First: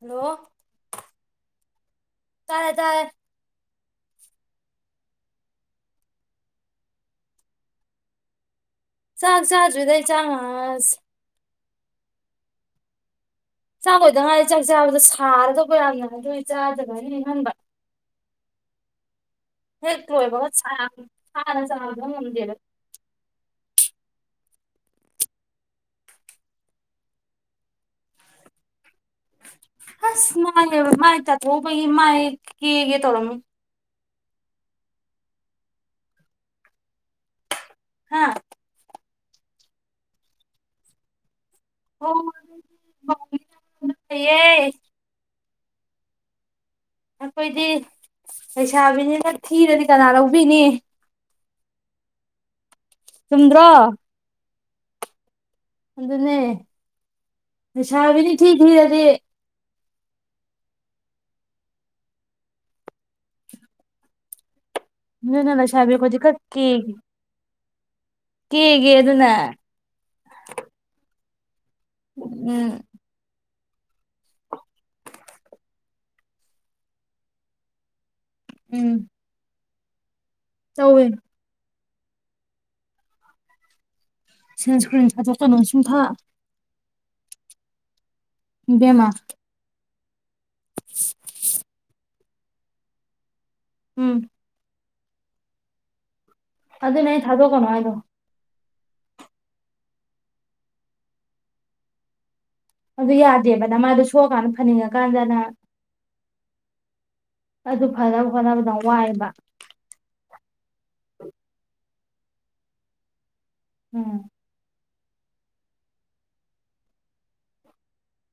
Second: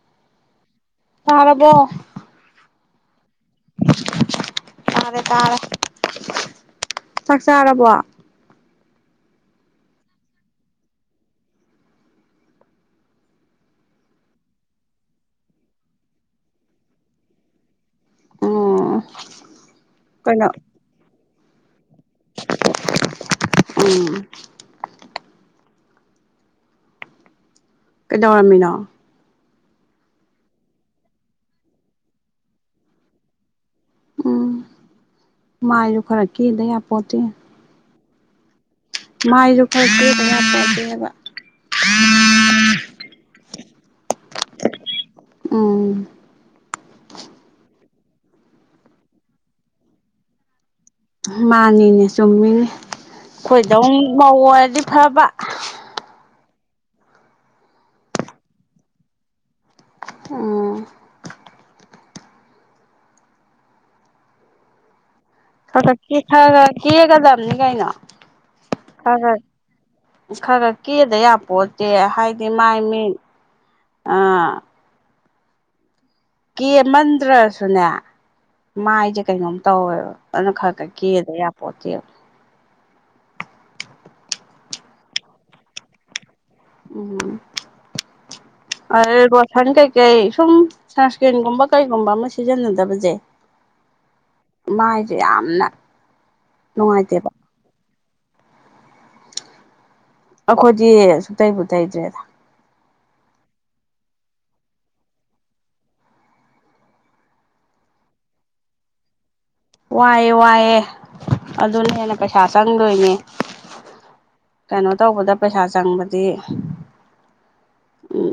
hello ꯇꯥꯔꯔꯕꯣ ꯆꯔ ꯇꯥꯔꯦ ꯇꯥꯔꯦ ꯆꯥꯛ ꯆꯥꯔꯕꯣ ꯁꯥꯒ ꯆꯖꯨꯗ ꯆꯁ ꯆꯥꯈꯣꯏꯗ ꯉꯥꯏ ꯆꯥꯛ ꯆꯥꯕꯗꯣ ꯁꯥꯔꯗꯧꯕ ꯌꯥꯝꯅ ꯅꯣꯏ ꯆꯥꯗꯕ ꯍꯥꯏꯅ ꯏꯪꯍꯟꯕ ꯑꯣ ꯍꯦꯛꯇꯣꯏꯕꯅ ꯆꯕ ꯉꯝꯗꯦꯕ [unintelligible] [inaudible] ꯀꯩꯗꯧꯔꯝꯃꯤꯅꯣ ꯍꯁ ꯃꯥꯅꯦ ꯃꯥꯍꯤ ꯇ ꯑꯣ ꯄꯩ ꯃꯥꯌꯦꯛ ꯌꯦ ꯌꯦ ꯇꯧꯔ ꯎꯝ ꯃꯥꯏꯁꯨ ꯈꯔꯛ ꯀꯦꯗꯌꯥꯄꯣꯠꯇꯤ ꯍꯥꯥ ꯃꯥꯏꯔꯣꯄꯕ ꯑꯣ ꯎꯝ ꯑꯩꯈꯣꯏꯗꯤ ꯂꯩꯩꯁꯥꯕꯤꯅꯤꯅ ꯊꯤꯔꯗꯤ ꯀꯅꯥ ꯂꯧꯕꯤꯅꯤ ꯃꯥꯅꯤꯅꯦ ꯆꯨꯝꯃꯤꯅꯦ ꯆꯨꯝꯗ꯭ꯔꯣ ꯑꯩꯈꯣꯏꯗꯧꯝ ꯃꯧ ꯑꯣꯏꯔꯗꯤ ꯐꯕ ꯑꯗꯨꯅꯦ ꯄꯩꯁꯥꯕꯤꯅꯤ ꯊꯤ ꯊꯤꯔꯗꯤ ꯎꯝ ꯑꯗꯨꯅ ꯑ ꯂꯩꯁꯥꯕꯤ ꯀ ꯑꯩꯈꯣꯏꯗꯤ ꯈꯔ ꯈꯒ ꯀꯦꯛꯒꯗꯕꯅꯤ ꯀꯩꯅꯣ ꯀꯦꯒꯦ ꯑꯗꯨꯅ ꯈꯒ ꯈꯒꯔ ꯀꯗ ꯄꯣꯠꯇꯤ ꯍꯥꯏꯗꯤ ꯎꯝ ꯃꯥꯏ ꯃꯤ ꯀꯦꯃꯟꯗ꯭ꯔꯁꯨꯅꯦ ꯎꯝ ꯃꯥꯏꯁꯦ ꯀꯩꯅꯣꯝ ꯇꯧꯋꯦꯕ ꯑꯗꯨꯅ ꯈꯔ ꯈ ꯇꯧꯋꯦ ꯀꯦꯑꯗ ꯌꯥꯄꯣꯠꯇꯦꯕ ꯁꯦꯟ ꯁꯀ꯭ꯔꯤꯟ ꯊꯖꯠꯀ ꯅꯅꯨꯡꯁꯤꯡꯨꯡꯊꯥ ꯎꯝ ꯏꯕꯦꯝꯃ ꯑ ꯁꯅꯤ ꯀꯩ ꯀꯦ ꯁꯨꯝ ꯁꯟꯁꯀ꯭ꯔꯤꯟꯒꯨꯝꯕ ꯀꯩꯒꯨꯝꯕ ꯑꯃ ꯁꯤꯖꯤꯟꯅꯗꯕꯁꯦ ꯎꯝ ꯃꯥꯏꯁꯦ ꯌꯥꯝꯅ ꯑꯗꯨꯅꯦ ꯑꯩ ꯅꯨꯡꯉꯥꯏꯇꯦꯕ ꯊꯥꯗꯣꯛꯀꯅꯨ ꯍꯥꯏꯗꯣ ꯑꯩꯈꯣꯏꯗꯤ ꯁꯨꯡꯛꯇꯩꯕꯨ ꯇꯩꯗ꯭ꯔꯦꯗ ꯑꯗꯨ ꯌꯥꯗꯦꯕꯅ ꯃꯥꯗꯣ ꯁꯣꯛꯑꯀꯥꯟꯗ ꯐꯅꯤꯡꯉꯀꯥꯟꯗꯅ ꯑꯗꯨ ꯐꯅꯕ ꯈꯣꯠꯅꯕꯗ ꯋꯥꯏꯑꯕ ꯋꯥꯏꯑꯦ ꯋꯥꯏꯑꯦ ꯑꯗꯨꯅ ꯍꯦꯟꯅ ꯄꯩꯁꯥ ꯆꯪꯗꯣꯏꯅꯦ ꯎꯝ ꯀꯩꯅꯣ ꯇꯧꯕꯗ ꯄꯩꯁꯥ ꯆꯪꯕꯗꯤ ꯎꯝ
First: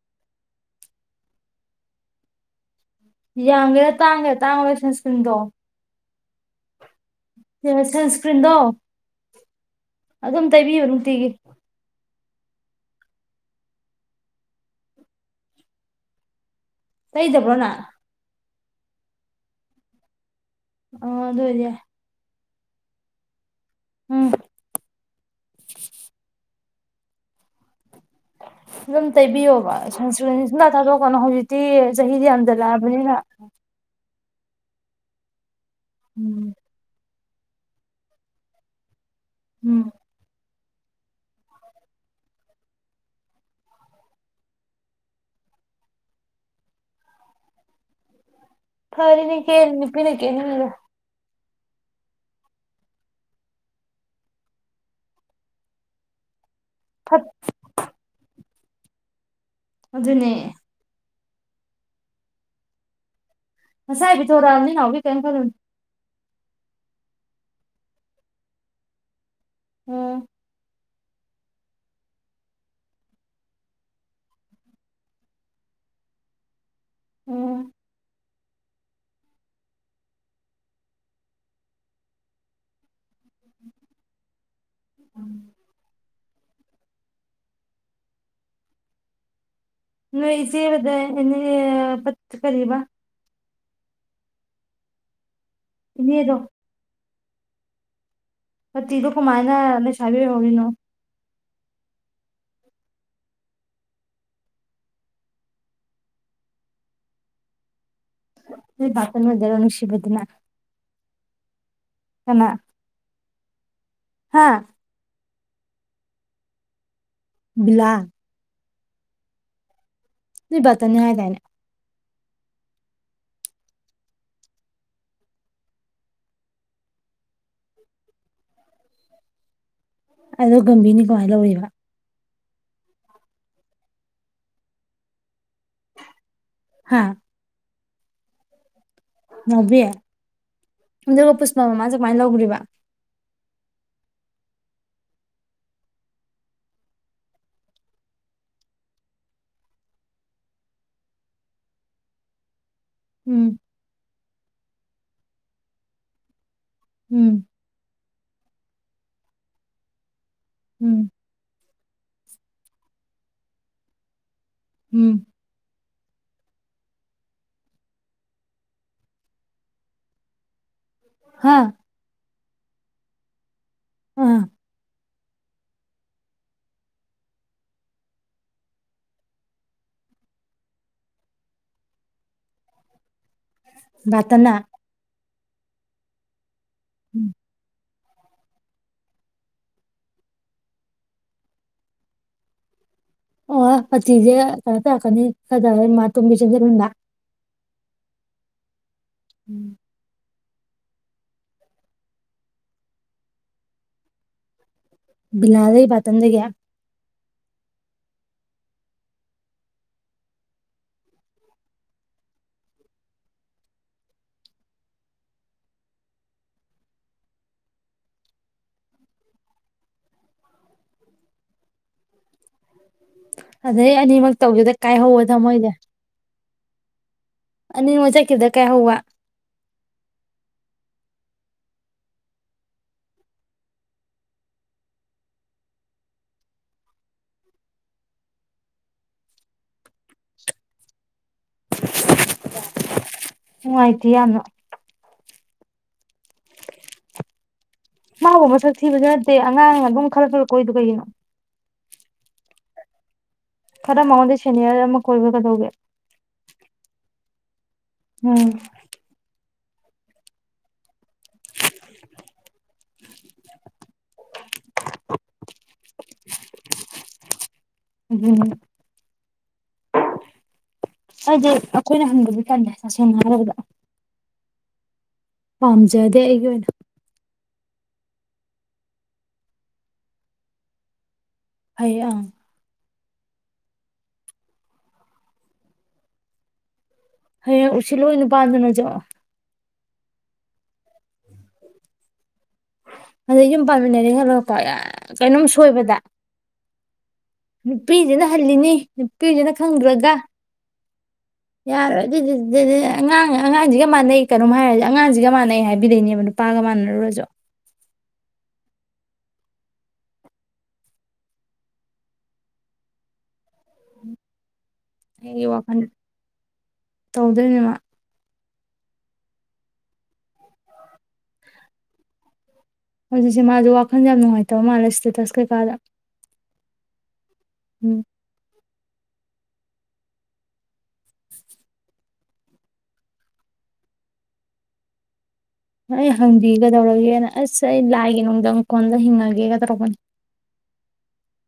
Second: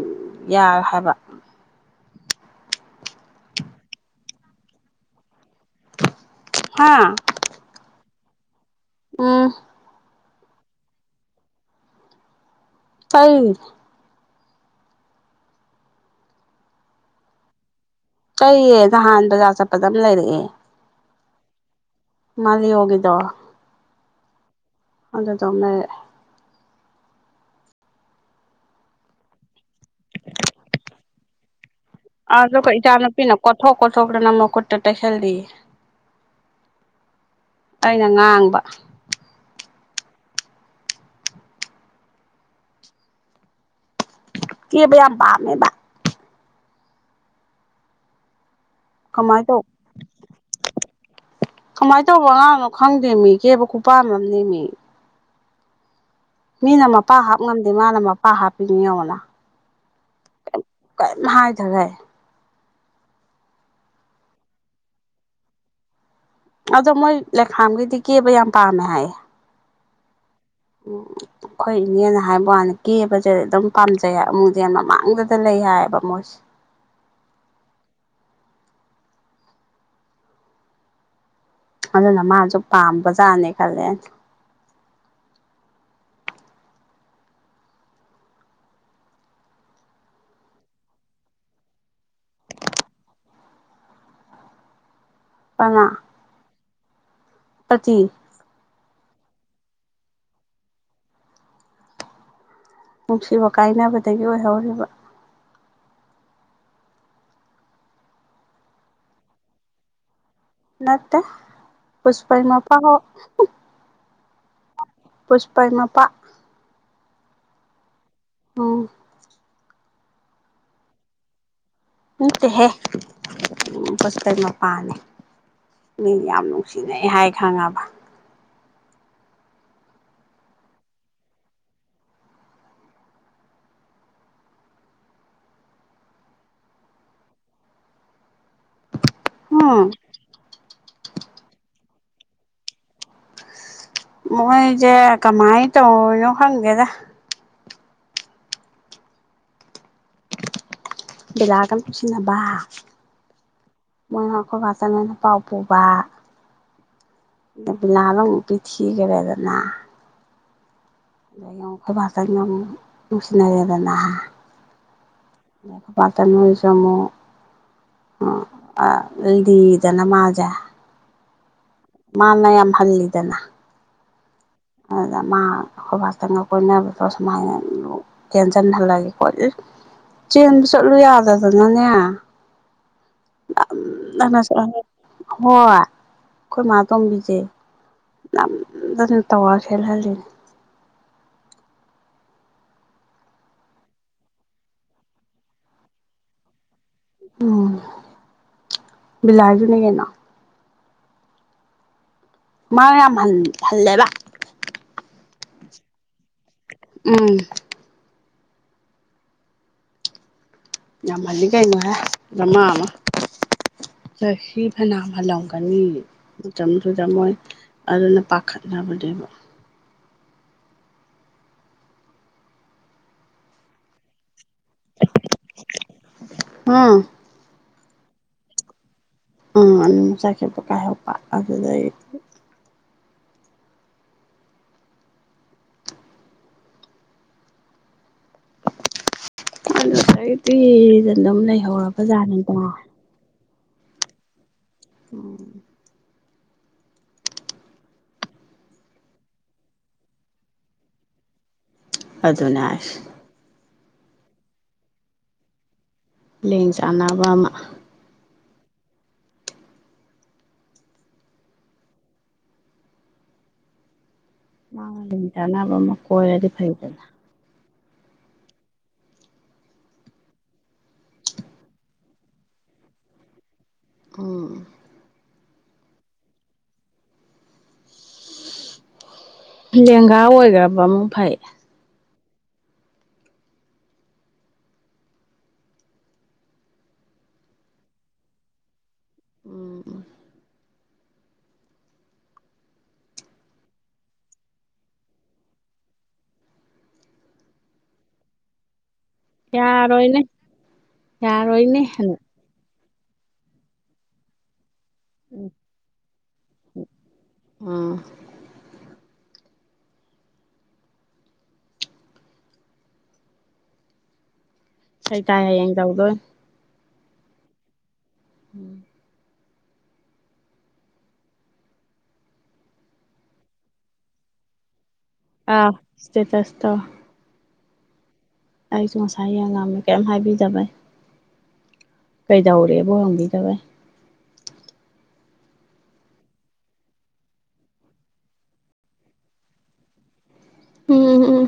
ꯌꯥꯔ ꯍꯥꯏꯕ ꯌꯥꯡꯒꯦꯔꯥ ꯇꯥꯡꯒꯦ ꯇꯥꯡꯉꯈꯒꯦ ꯁꯪꯁꯀ꯭ꯔꯤꯟꯗꯣ ꯍꯥ ꯁꯟꯁꯀ꯭ꯔꯤꯟꯗꯣ ꯎꯝ ꯑꯗꯨꯝ ꯇꯥꯏꯕꯤꯌꯨ ꯅꯨꯡꯇꯤꯒꯤ ꯇꯩ ꯀꯩꯗꯕ꯭ꯔꯣꯅꯥ ꯆꯩꯌꯦ ꯅꯍꯥꯟ ꯕꯖꯥꯔ ꯆꯠꯄꯗ ꯑꯃ ꯂꯩꯔꯛꯑꯦ ꯑ ꯑꯗꯔꯦ ꯃꯥꯔꯤ ꯍꯒꯗꯣ ꯎꯝ ꯂꯩꯔꯛꯑꯦ ꯑꯗꯨꯝ ꯇꯩꯕꯤꯌꯣꯕ ꯁꯪꯁꯀ꯭ꯔꯤ ꯁꯨꯝꯇ ꯊꯥꯗꯣꯛꯀꯅ ꯍꯧꯖꯤꯛꯇꯤ ꯆꯍꯤꯗꯤ ꯑꯗꯨꯒ ꯌꯥꯝꯖꯜꯂꯛꯑꯕꯅꯤꯅ ꯏꯆꯥꯅꯨꯄꯤꯅ ꯀꯣꯠꯊꯣꯛ ꯀꯣꯠꯊꯣꯛꯇꯅ ꯃꯈꯨꯠꯇ ꯇꯩꯁꯜꯂꯤꯌꯦ ꯎꯝ ꯑꯩꯅ ꯉꯥꯡꯕ ꯎꯝ ꯀꯦꯕꯩ ꯌꯥꯝꯝꯕꯃꯦꯕ ꯐꯔꯤꯅꯤ ꯀꯃꯥꯏꯅ ꯇꯧ ꯀꯦꯅꯤꯄꯤꯅꯦ ꯀꯦꯅꯤ ꯀꯃꯥꯏꯅ ꯇꯧꯕ ꯑꯉꯥꯡꯅꯣ ꯈꯪꯗꯦ ꯃꯤ ꯀꯦꯕ ꯈꯨꯄꯥꯟꯝꯅꯦ ꯃꯤ ꯃꯤꯅ ꯃꯄꯥ ꯐꯠ ꯍꯥꯞ ꯉꯝꯗꯦ ꯃꯥꯅ ꯃꯄꯥ ꯍꯥꯞꯄꯤꯅꯤ ꯌꯦꯡꯅ ꯑꯗꯨꯅꯦ ꯍꯥꯏ ꯊꯒꯦ [unintelligible] ꯑꯗꯣ ꯃꯣꯏ ꯂꯩꯈꯥꯝꯒꯤꯗꯤ ꯀꯦꯕ ꯌꯥꯝ ꯄꯥꯝꯃꯦ ꯍꯥꯏꯌꯦ ꯎꯝ ꯎꯝ ꯑꯩꯈꯣꯏ ꯏꯅꯦꯅ ꯍꯥꯏꯕ ꯋꯥꯅ ꯀꯦꯕꯁꯦ ꯑꯗꯨꯝ ꯄꯥꯝꯖꯩ ꯍꯥꯏ ꯑꯃꯃꯨꯡꯁꯦ ꯌꯥꯝ ꯃꯃꯥꯡꯗꯗ ꯂꯩ ꯍꯥꯏꯌꯦꯕ ꯃꯣꯏꯁꯦ [inaudible] ꯎꯝ ꯑꯗꯨꯅ ꯃꯥꯁꯨ ꯄꯥꯝꯕꯖꯥꯠꯅꯦ ꯈꯜꯂꯦ ꯎꯝ ꯅꯣꯏꯁꯤꯕ [unintelligible] ꯄꯊ ꯀꯕ ꯏꯅꯦꯔꯣ ꯄꯆꯤ ꯇꯤꯗꯨ ꯀꯃꯥꯏꯅꯁꯕꯤ ꯍꯧꯒꯅꯣ ꯅꯨꯡꯁꯤꯕ ꯀꯥꯏꯅꯕꯗꯒꯤ ꯑꯣꯏꯍꯧꯔꯤꯕ [unintelligible] ꯅꯠꯇ ꯄꯨꯁꯄꯃꯄ ꯍꯣ ꯍꯥꯥ ꯄꯨꯁꯄꯥꯏꯃꯄꯥ ꯕꯂꯥ ꯑꯣ ꯕꯇꯅꯤ ꯍꯥꯏ ꯇꯥꯏꯅ ꯎꯠꯇꯦ ꯍꯦ ꯎ ꯄꯁ ꯃꯄꯅꯦ ꯅ ꯌꯥꯝ ꯅꯨꯡꯁꯤꯅꯩ ꯍꯥꯏ ꯈꯪꯉꯕ ꯑꯗꯣ ꯒꯝꯚꯤꯅꯤꯒꯥꯏ ꯂꯧꯋꯕ ꯍꯥꯥ ꯉꯧꯕꯕꯤꯌꯦ ꯎꯝ ꯑꯗꯨꯒ ꯄꯨꯁꯄꯥ ꯃꯃꯥꯁꯦ ꯀꯃꯥꯏꯅ ꯂꯧꯈ꯭ꯔꯤꯕ ꯃꯣꯏꯖꯦ ꯀꯃꯥꯏ ꯇꯧꯔꯤꯅꯣ ꯍꯪꯒꯦꯗ ꯂꯥꯒꯝ ꯁꯤꯟꯅꯕ ꯎꯝ ꯃꯣꯏꯅ ꯑꯩꯈꯣꯏ ꯍꯆꯪ ꯑꯣꯏꯅ ꯄꯥꯎ ꯄꯨꯕ ꯎꯝ ꯕꯤꯂꯥ ꯑꯃꯃꯨꯛ ꯄꯤꯊꯤꯈꯔꯦꯗꯅ ꯎꯝ ꯑꯈꯣꯏ ꯚꯇ ꯉ ꯃꯁꯤꯅꯔꯤꯗꯅ ꯎꯝ ꯂꯄꯇꯅꯖꯃꯣ ꯑ ꯑ ꯂꯤꯗꯅ ꯃꯥꯖ ꯍꯥꯥ ꯃꯥꯅ ꯌꯥꯝ ꯍꯜꯂꯤꯗꯅ ꯑꯥ ꯑꯗꯨꯗ ꯃꯥ ꯈꯨꯣꯏꯕꯥꯁꯇꯒ ꯀꯣꯏꯅꯕꯗꯣ ꯁꯨꯃꯥꯏꯅ ꯇꯦꯟꯁꯤꯟꯍꯜꯂꯒꯦ ꯈꯣꯠꯂꯤ ꯆꯦꯟꯕ ꯆꯠꯂꯨ ꯌꯥꯗꯗꯅꯅꯦ ꯕꯥꯇꯟꯅ [unintelligible] ꯍꯣꯏ ꯑꯩꯈꯣꯏ ꯃꯥ ꯎꯝ ꯇꯣꯡꯝꯕꯤꯁꯦ ꯅꯑꯝꯗꯅ ꯇꯑꯧꯋꯥꯍꯜꯂꯤꯅꯤ ꯑꯣ ꯑꯇꯖꯦ ꯀ ꯇꯔꯀꯅꯤ ꯀꯗꯥꯔ ꯃꯥ ꯇꯃꯤ ꯆꯗꯔꯗꯥ ꯎꯝ ꯂꯥꯖꯅꯤ ꯀꯅꯥ ꯃꯥ ꯌꯥꯝ ꯍꯜꯂꯦꯕ ꯕꯤꯅꯥ ꯂꯩ ꯄꯊꯗ ꯀꯌꯥ ꯎꯝ ꯌꯥꯝꯃꯜꯂꯤ ꯀꯩꯅꯣꯍꯦꯃꯃ ꯆꯍꯤ ꯐꯅꯥ ꯐꯂꯝꯒꯅꯤ ꯃꯇꯝꯗꯨꯗ ꯃꯣꯏ ꯑꯗꯨꯅ ꯄꯥꯈꯠꯅꯕꯅꯦꯕ ꯑꯗꯩ ꯑꯅꯤꯃꯛ ꯇꯧꯒꯦꯗ ꯀꯥꯏꯍꯋ ꯊꯃꯣꯏꯅꯦ ꯑꯝ ꯅꯤ ꯃꯖꯥ ꯀꯗ ꯀꯥꯏ ꯍꯧꯋꯥ ꯑꯥ ꯑꯗꯨꯝ ꯆꯥꯏꯈꯦꯠꯄ ꯀꯥꯏꯍꯄ ꯑꯗꯨꯗ ꯑ ꯑꯩꯗꯤ ꯑꯗꯨꯝ ꯂꯩꯍꯧꯔꯕ ꯖꯥꯠꯅꯤꯗꯣ ꯉꯥꯏꯇ ꯌꯥꯝꯅ [unintelligible] ꯃꯥꯕꯨ ꯃꯁꯛ ꯊꯤꯕꯁꯨ ꯅꯠꯇꯦ ꯑꯉꯥꯡ ꯑꯗꯨꯝ ꯈꯜꯂꯂꯛꯀꯣꯗ ꯀꯩꯒꯤꯅꯣ ꯑꯗꯨꯅꯥꯁ ꯈꯔ ꯃꯉꯣꯟꯗ ꯁꯦꯅꯤꯌꯔ ꯑꯃ ꯀꯣꯏꯕꯒꯗꯧꯒꯦ ꯂꯦꯡ ꯆꯥꯟꯅꯕ ꯑꯃ ꯎꯝ ꯃꯥ ꯆꯥꯟꯅꯕ ꯑꯃ ꯀꯣꯏꯔꯗꯤ ꯐꯩꯗꯅ ꯍꯝ ꯍꯥꯏ ꯑꯩꯈꯣꯏꯅ ꯍꯪꯗꯗꯤ ꯀꯥꯟꯗ ꯇꯁꯦꯡꯅ ꯍꯥꯏꯔꯕꯗ ꯎꯝ ꯄꯥꯝꯖꯗꯦ ꯑꯩꯒꯤ ꯑꯣꯏꯅ ꯂꯦꯡꯒꯥ ꯑꯣꯏꯈ꯭ꯔꯕ ꯑꯃꯨꯛ ꯐꯩ ꯑ ꯍꯌꯦ ꯎꯆ ꯂꯣꯍꯤꯅ ꯄꯥꯗꯅꯖ ꯎꯝ ꯑꯗꯩ ꯌꯨꯝ ꯄꯥꯟꯃꯤꯟꯅꯔꯦ ꯈꯜꯂꯄ ꯀꯩꯅꯣꯝ ꯁꯣꯏꯕꯗ ꯅꯨꯄꯤꯁꯤꯅ ꯍꯜꯂꯤꯅꯤ ꯄꯨꯏꯗꯅ ꯈꯪꯗ꯭ꯔꯒ ꯌꯥꯔꯣꯏꯅꯦ ꯌꯥꯔꯣꯏꯅꯦ ꯌꯥꯔꯣꯏ ꯑꯗꯨꯗꯤꯅꯦ ꯑꯉꯥꯡ ꯑꯉꯥꯡꯁꯤꯒ ꯃꯥꯟꯅꯩ ꯀꯩꯅꯣꯝ ꯍꯥꯏꯔꯁꯨ ꯑꯉꯥꯡꯁꯤꯒ ꯃꯥꯟꯅꯩ ꯍꯥꯏꯕꯤꯗꯣꯏꯅꯦꯕ ꯅꯨꯄꯥꯒ ꯃꯥꯟꯅꯔꯨꯔꯁꯨ ꯎꯝ ꯁꯩ ꯀꯥꯏ ꯍꯥꯏ ꯌꯦꯡ ꯇꯧꯗꯣ ꯇꯧꯗꯣꯏꯅꯦꯃ ꯎꯝ ꯍꯧꯖꯤꯛꯁꯦ ꯃꯥꯁꯨ ꯋꯥꯈꯜ ꯌꯥꯝ ꯅꯨꯡꯉꯥꯏꯇꯕ ꯃꯥꯜꯂꯦ ꯁꯤ ꯑꯥꯦ ꯇꯁꯇ ꯎꯝ ꯑꯩꯁꯨ ꯉꯁꯥꯏꯒꯤꯉꯥꯡꯝꯃꯦ ꯀꯔꯤꯝ ꯍꯥꯏꯕꯤꯖꯕꯩ ꯀꯩꯗꯧꯔꯦꯕꯣ ꯍꯪꯕꯤꯗꯕꯦ ꯑꯩ ꯍꯪꯕꯤꯒꯗꯧꯔꯒꯦꯅ ꯑꯁ ꯑꯩ ꯂꯥꯏꯒꯤ ꯅꯨꯡꯗꯥꯪ ꯀꯣꯟꯗ ꯍꯤꯡꯉꯒꯦꯒ ꯇꯧꯔꯛꯄꯅꯤ ꯎꯝ ꯎꯝ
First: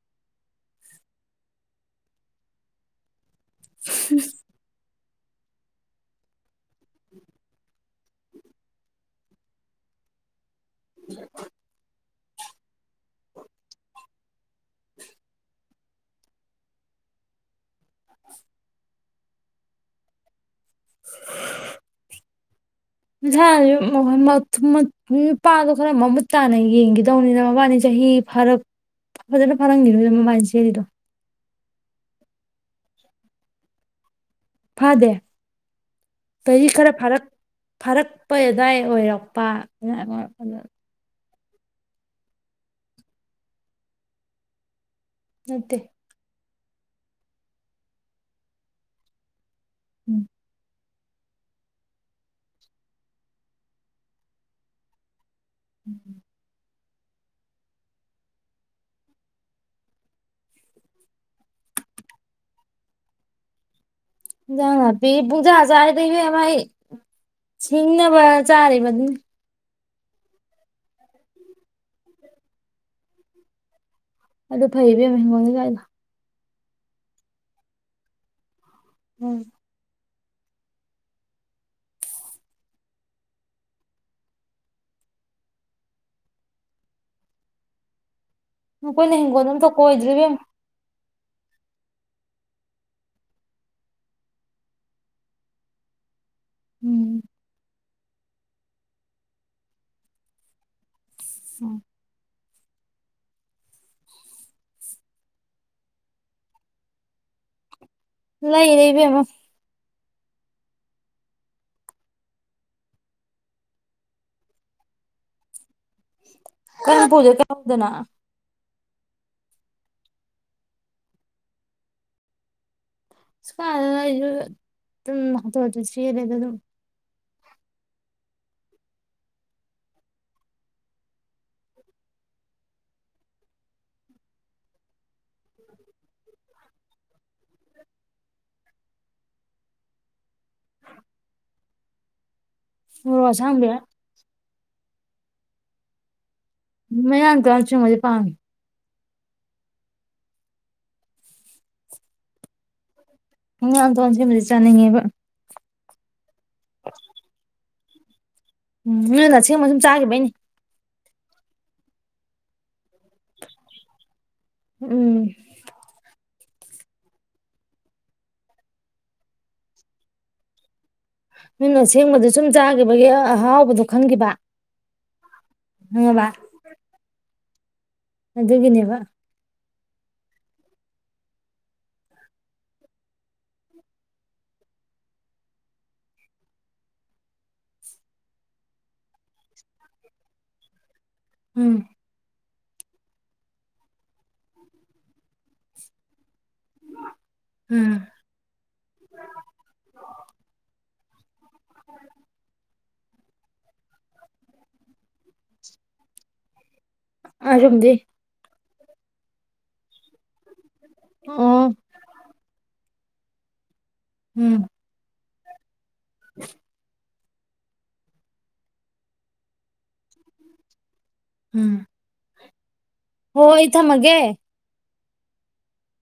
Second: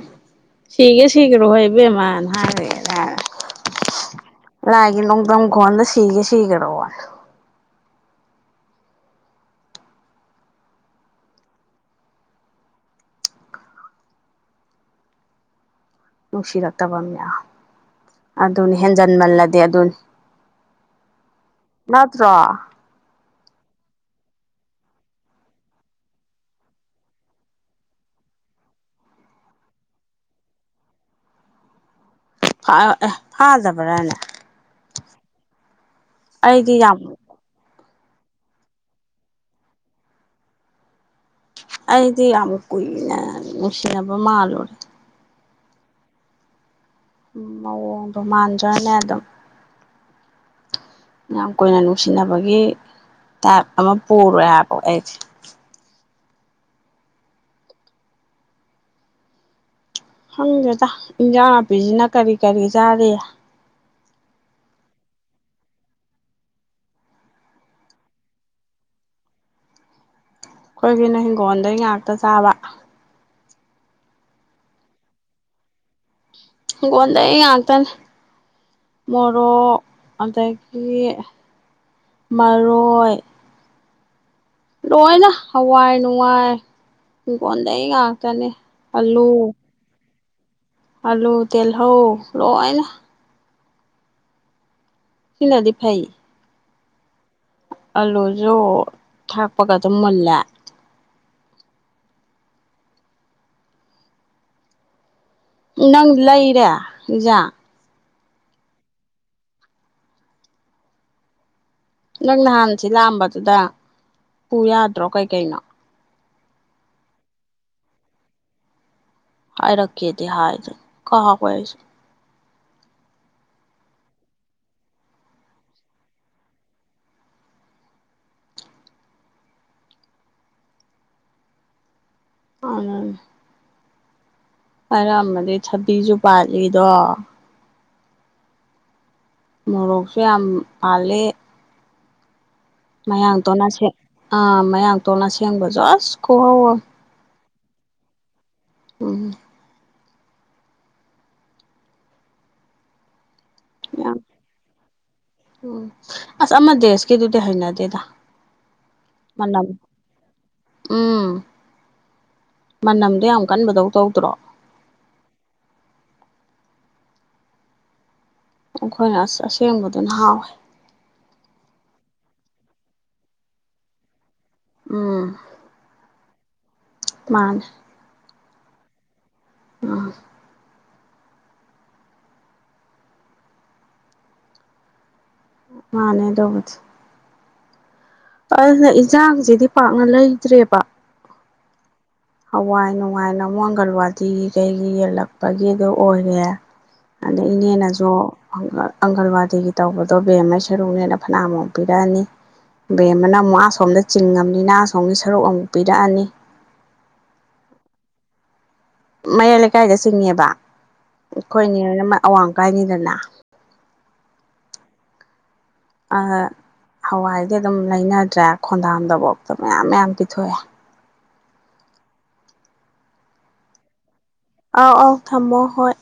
ꯁꯤꯒꯦ ꯁꯤꯈꯔꯣ ꯍꯣꯏꯕꯦꯝꯃꯅ ꯍꯥꯏꯔꯦ ꯂꯥꯏꯒꯤ ꯅꯨꯡꯊꯪꯈꯣꯟꯗ ꯁꯤꯒꯦ ꯁꯤꯈꯔꯣꯅꯦ [unintelligible] ꯅꯨꯡꯁꯤꯔꯛꯇꯕ ꯃꯤꯅ ꯑꯗꯨꯅꯤ ꯍꯦꯟꯖꯟꯃꯜꯂꯗꯤ ꯑꯗꯨꯅꯤ ꯉꯠꯇ꯭ꯔꯣ ꯃꯁꯥ ꯅꯨꯄꯥꯗꯣ ꯈꯔ ꯃꯃꯨꯠ ꯇꯥꯅ ꯌꯦꯡꯈꯤꯗꯧꯅꯤꯅ ꯃꯕꯥꯅꯤ ꯆꯍꯤ ꯐꯖꯅ ꯐꯥꯔꯝꯈꯤꯔꯣꯏꯗ ꯃꯕꯥꯏꯜꯁꯦꯔꯤꯗꯣ ꯑꯦ ꯐꯥꯗꯕꯔꯅ ꯐꯥꯗꯦ ꯆꯍꯤꯔꯤ ꯑꯩꯗꯤ ꯈꯔ ꯌꯥꯝ ꯐꯥꯔꯛ ꯐꯥꯔꯛꯄ ꯑꯗꯨꯗꯥꯋꯥꯏ ꯑꯣꯏꯔꯛꯄ ꯑꯩꯗꯤ ꯑꯃꯨꯛ ꯀꯨꯏꯅꯦ ꯅꯨꯡꯁꯤꯅꯕ ꯃꯥꯜꯂꯨꯔꯦ ꯅꯠꯇꯦ ꯃꯑꯣ ꯔꯣꯃꯥꯟꯗ꯭ꯔꯅꯦ ꯑ ꯑꯗꯨꯝ ꯎꯝ ꯌꯥꯝ ꯀꯨꯏꯅ ꯅꯨꯡꯁꯤꯅꯕꯒꯤ ꯇꯥꯏꯞ ꯑꯃ ꯄꯨꯔꯨꯔꯦ ꯍꯥꯏꯕꯀ ꯑꯩꯁꯦ ꯍꯪꯒꯦꯗ ꯏꯟꯖꯥꯡ ꯅꯥꯄꯤꯁꯤꯅ ꯀꯔꯤ ꯀꯔꯤ ꯆꯥꯔꯤ ꯌꯥ ꯐ ꯄꯖꯥꯖꯔꯗꯥꯏ ꯁꯤꯡꯅꯕ ꯆꯥꯔꯦꯕ ꯑꯗꯨ ꯑꯩꯈꯣꯏꯒꯤꯅ ꯍꯤꯡꯒꯣꯜꯗꯩ ꯉꯥꯛꯇ ꯆꯥꯕ ꯑꯗꯨꯗꯣ ꯐꯩꯕ ꯃꯒꯣꯅꯤꯗ ꯪꯉꯣꯟꯗꯩ ꯉꯥꯛꯇꯅꯦ ꯎꯝ ꯃꯣꯔꯣꯛ ꯑꯗꯒꯤ ꯃꯔꯣꯏ ꯂꯣꯏꯅ ꯍꯋꯥꯏ ꯅꯨꯡꯉꯥꯏ ꯏꯤꯡꯒꯣꯟꯗꯒꯤꯩꯒ ꯇꯅꯦ ꯅꯈꯣꯏꯅ ꯑꯜꯂꯨ ꯍꯤꯡꯒꯣꯜ ꯑꯝꯇ ꯀꯣꯏꯗ꯭ꯔꯤ ꯏꯕꯦꯝꯃ ꯑꯂꯨ ꯇꯜ ꯍꯧ ꯂꯣꯏꯅ ꯁꯤꯂꯗꯤ ꯐꯥꯏ ꯎꯝ ꯑꯂꯨꯖ ꯊꯥꯛꯄꯒ ꯑꯗꯨꯝ ꯃꯨꯜꯂꯦ ꯎꯝ ꯅꯪꯗꯤ ꯂꯩꯔꯦꯖꯥ ꯂꯩ ꯂꯩꯕꯃ ꯅꯪ ꯅꯍꯥꯟꯁꯤ ꯂꯥꯛꯑꯝꯕꯗꯨꯗ ꯄꯨ ꯌꯥꯗ꯭ꯔꯣ ꯀꯩꯀꯩꯅꯣ ꯀꯩꯅ ꯄꯨꯗ ꯀꯩꯅꯗꯅ ꯍꯥꯏ ꯔꯈꯦꯗꯤꯦ ꯍꯥꯏ ꯀꯥ ꯀꯁꯨ ꯁ ꯑꯗꯨꯝꯁꯤꯔꯦꯗ ꯑꯗꯨꯝ ꯑ ꯑꯔꯃꯗꯤ ꯊꯕꯤꯁꯨ ꯄꯥꯜꯂꯤꯗꯣ ꯃꯣꯔꯛꯁ ꯌꯥꯝ ꯄꯂꯦ ꯃꯣꯔꯣꯛ ꯑꯁꯥꯡꯕꯤ ꯃꯌꯥꯡꯇꯣꯅꯦꯡ ꯑꯥ ꯃꯌꯥꯡꯇꯣꯟꯅꯁꯦꯡꯕꯁꯨ ꯑꯁ ꯈꯨꯍꯧ ꯑꯃ ꯃꯌꯥꯝꯡ ꯇꯔꯥ ꯆꯨꯝ ꯃꯗꯤꯦ ꯄꯥꯝꯃꯤꯦ ꯎꯝ ꯎ ꯌꯥꯝ ꯇꯣꯟꯁꯤ ꯃꯔꯤ ꯆꯥꯅꯤꯡꯉꯦ ꯎꯝ ꯑꯁ ꯑꯃ ꯗ ꯑꯁꯀꯤꯗꯨꯗꯤ ꯍꯩꯅꯗꯦꯗ ꯎꯝ ꯅꯣꯟꯗ ꯃꯅꯝ ꯕ ꯁꯨꯝ ꯆꯥꯈꯤꯕꯩꯅꯤ ꯎꯝ ꯃꯅꯝꯗꯣ ꯌꯥꯝ ꯀꯟꯕꯗꯧ ꯇꯧꯗ꯭ꯔꯣ ꯎꯝ ꯑꯩꯈꯣꯏꯅ ꯑꯁ ꯑꯁꯦꯡꯕꯗꯨꯅ ꯍꯥꯎꯋꯦ ꯅꯣꯏꯅ ꯑꯁꯦꯡꯕꯗꯤ ꯁꯨꯝ ꯆꯥꯈꯤꯕꯒꯤ ꯑꯍꯥꯎꯕꯗꯣ ꯈꯪꯈꯤꯕ ꯎꯝ ꯈꯪꯉꯕ ꯎ ꯃꯥꯥꯟ ꯑꯗꯨꯒꯤꯅꯦꯕ ꯑ ꯃꯥꯅꯦ ꯑꯗꯣꯕꯨꯗꯤ ꯑꯗꯨꯅ ꯏꯟꯁꯥꯡꯁꯤꯗꯤ ꯄꯥꯛꯅ ꯂꯩꯇ꯭ꯔꯦꯕ ꯎꯝ ꯍꯋꯥꯏ ꯅꯨꯡꯉꯥꯏꯅꯨ ꯃꯪꯒꯜꯋꯥꯗꯤꯒꯤ ꯀꯩꯒꯤ ꯌꯦꯜꯂꯛꯄꯒꯤꯗꯣ ꯑꯣꯏꯔꯦ ꯑꯗ ꯎꯝ ꯏꯅꯦꯅꯁꯨ ꯑꯪꯒꯜꯋꯥꯗꯤꯒꯤ ꯇꯧꯕꯗꯣ ꯕꯦꯝ ꯑꯃ ꯁꯔꯨꯛꯅꯦꯅ ꯐꯅꯃꯨꯝ ꯄꯤꯔꯛꯑꯅꯤ ꯕꯦꯝ ꯑꯃꯅ ꯑꯃꯨꯛ ꯑꯁꯣꯝꯗ ꯆꯤꯡꯉꯅꯤꯅ ꯑꯁꯣꯝꯒꯤ ꯁꯔꯨꯛ ꯑꯃꯨꯛ ꯄꯤꯔꯛꯑꯅꯤ [unintelligible] ꯃꯌꯥꯏ ꯂꯩꯀꯥꯏꯗ ꯆꯤꯡꯅꯦꯕ ꯑꯣ ꯑꯩꯈꯣꯏꯅꯦ ꯑꯋꯥꯡꯀꯥꯏꯅꯤꯗꯅ ꯎꯝ ꯑ ꯍꯋꯥꯏꯗꯤ ꯑꯗꯨꯝ ꯂꯩꯅꯗ꯭ꯔꯦ ꯈꯣꯟꯗꯥꯝꯗꯕꯥꯎꯗ ꯃꯌꯥꯝ ꯃꯌꯥꯝ ꯄꯤꯊꯣꯛꯑꯦ ꯎꯝ ꯍꯣꯏ ꯑꯩ ꯊꯝꯃꯥꯒ ꯑꯥꯎ ꯑꯥꯎ ꯊꯝꯃꯣ ꯍꯣꯏ